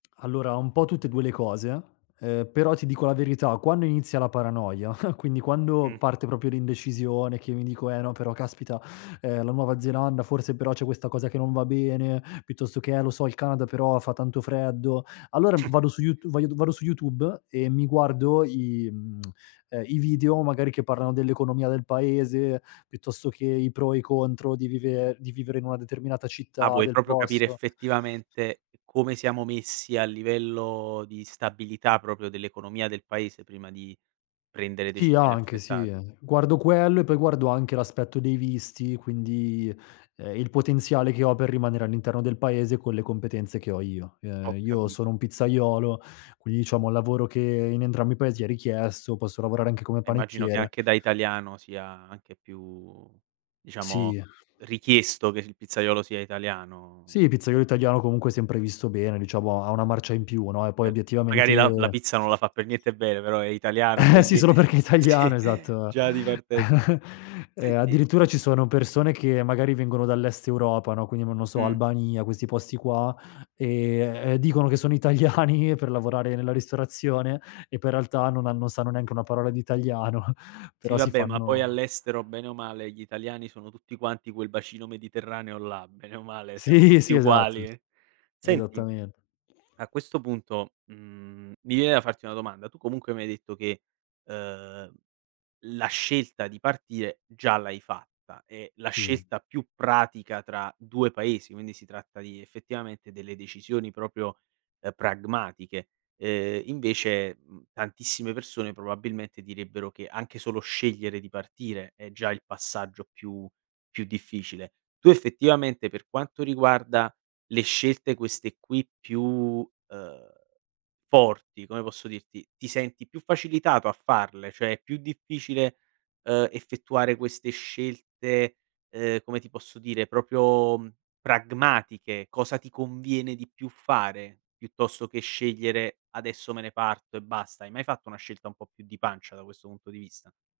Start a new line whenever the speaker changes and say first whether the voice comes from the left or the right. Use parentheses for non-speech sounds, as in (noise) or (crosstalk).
left: Allora un po' tutte e 2 le cose, ehm, però ti dico la verità, quando inizia la paranoia, (chuckles) quindi quando
right: Mh.
left: parte proprio l'indecisione che io mi dico: "Eh no, però caspita, ehm, la nuova Zelanda, forse però c'è questa cosa che non va bene", piuttosto che "Eh lo so, il Canada, però fa tanto freddo". Allora
right: Mh.
left: vado su YouTu voglio d vado su YouTube e mi guardo i, mhmm, (smacks lips) ehm, i video magari che parlano dell'economia del Paese, piuttosto che i pro e i contro di vive di vivere in una determinata
right: Ah,
left: città
right: vuoi
left: del
right: proprio capire
left: posto.
right: effettivamente come siamo messi a livello di stabilità, proprio dell'economia del Paese, prima di prendere
left: Sì,
right: decisioni
left: anche, sì,
right: affrettate?
left: ehm, guardo quello e poi guardo anche l'aspetto dei visti, quindi, ehm, il potenziale che ho per rimanere all'interno del Paese con le competenze che ho io. Che
right: Ho
left: io sono
right: capito.
left: un pizzaiolo, quindi diciamo lavoro che in entrambi i Paesi è richiesto, posso lavorare anche come
right: Eh, immagino che
left: panettiere.
right: anche da italiano sia anche più diciamo
left: Sì.
right: richiesto che il pizzaiolo sia italiano,
left: Sì,
right: poi
left: pizzaiolo
right: non so.
left: italiano comunque è sempre visto bene, diciamo, ha una marcia in più, no, e poi
right: Cer magari la la
left: obiettivamente
right: pizza non la fa per niente bene, però è italiano
left: Eh sì,
right: quindi.
left: solo perché è
right: Sì,
left: italiano, esatto.
right: già di partenza.
left: (chuckles) Ehm,
right: Senti
left: addirittura ci sono persone che, magari vengono dall'Est Europa, no, quindi mò non so,
right: Mh.
left: Albania, questi posti qua, e, ehm, dicono che sono italiani per lavorare nella ristorazione e poi in realtà non han non sanno neanche una parola di italiano,
right: Sì
left: però si
right: vabbè, ma poi
left: fanno
right: all'estero bene o male gli italiani sono tutti quanti quel bacino mediterraneo là, bene o male, siamo
left: Sì,
right: tutti
left: sì, esatto.
right: uguali. Senti,
left: Esattamen
right: a questo punto, mhmm, mi viene da farti una domanda: tu comunque mi hai detto che, ehm, la scelta di partire già l'hai fatta, e la
left: Sì.
right: scelta più pratica tra 2 Paesi, quindi si tratta di effettivamente delle decisioni proprio, uhm, pragmatiche, ehm, invece, uhm, tantissime persone probabilmente direbbero che anche solo scegliere di partire è già il passaggio più più difficile. Tu effettivamente, per quanto riguarda le scelte queste qui più, ehm, forti, come posso dirti, ti senti più facilitato a farle, cioè è più difficile, ehm, effettuare queste scelte, ehm, come ti posso dire, proprio, uhm, pragmatiche? Cosa ti conviene di più fare, piuttosto che scegliere: "Adesso me ne parto e basta." Hai mai fatto una scelta un po' più di pancia, da questo punto di vista?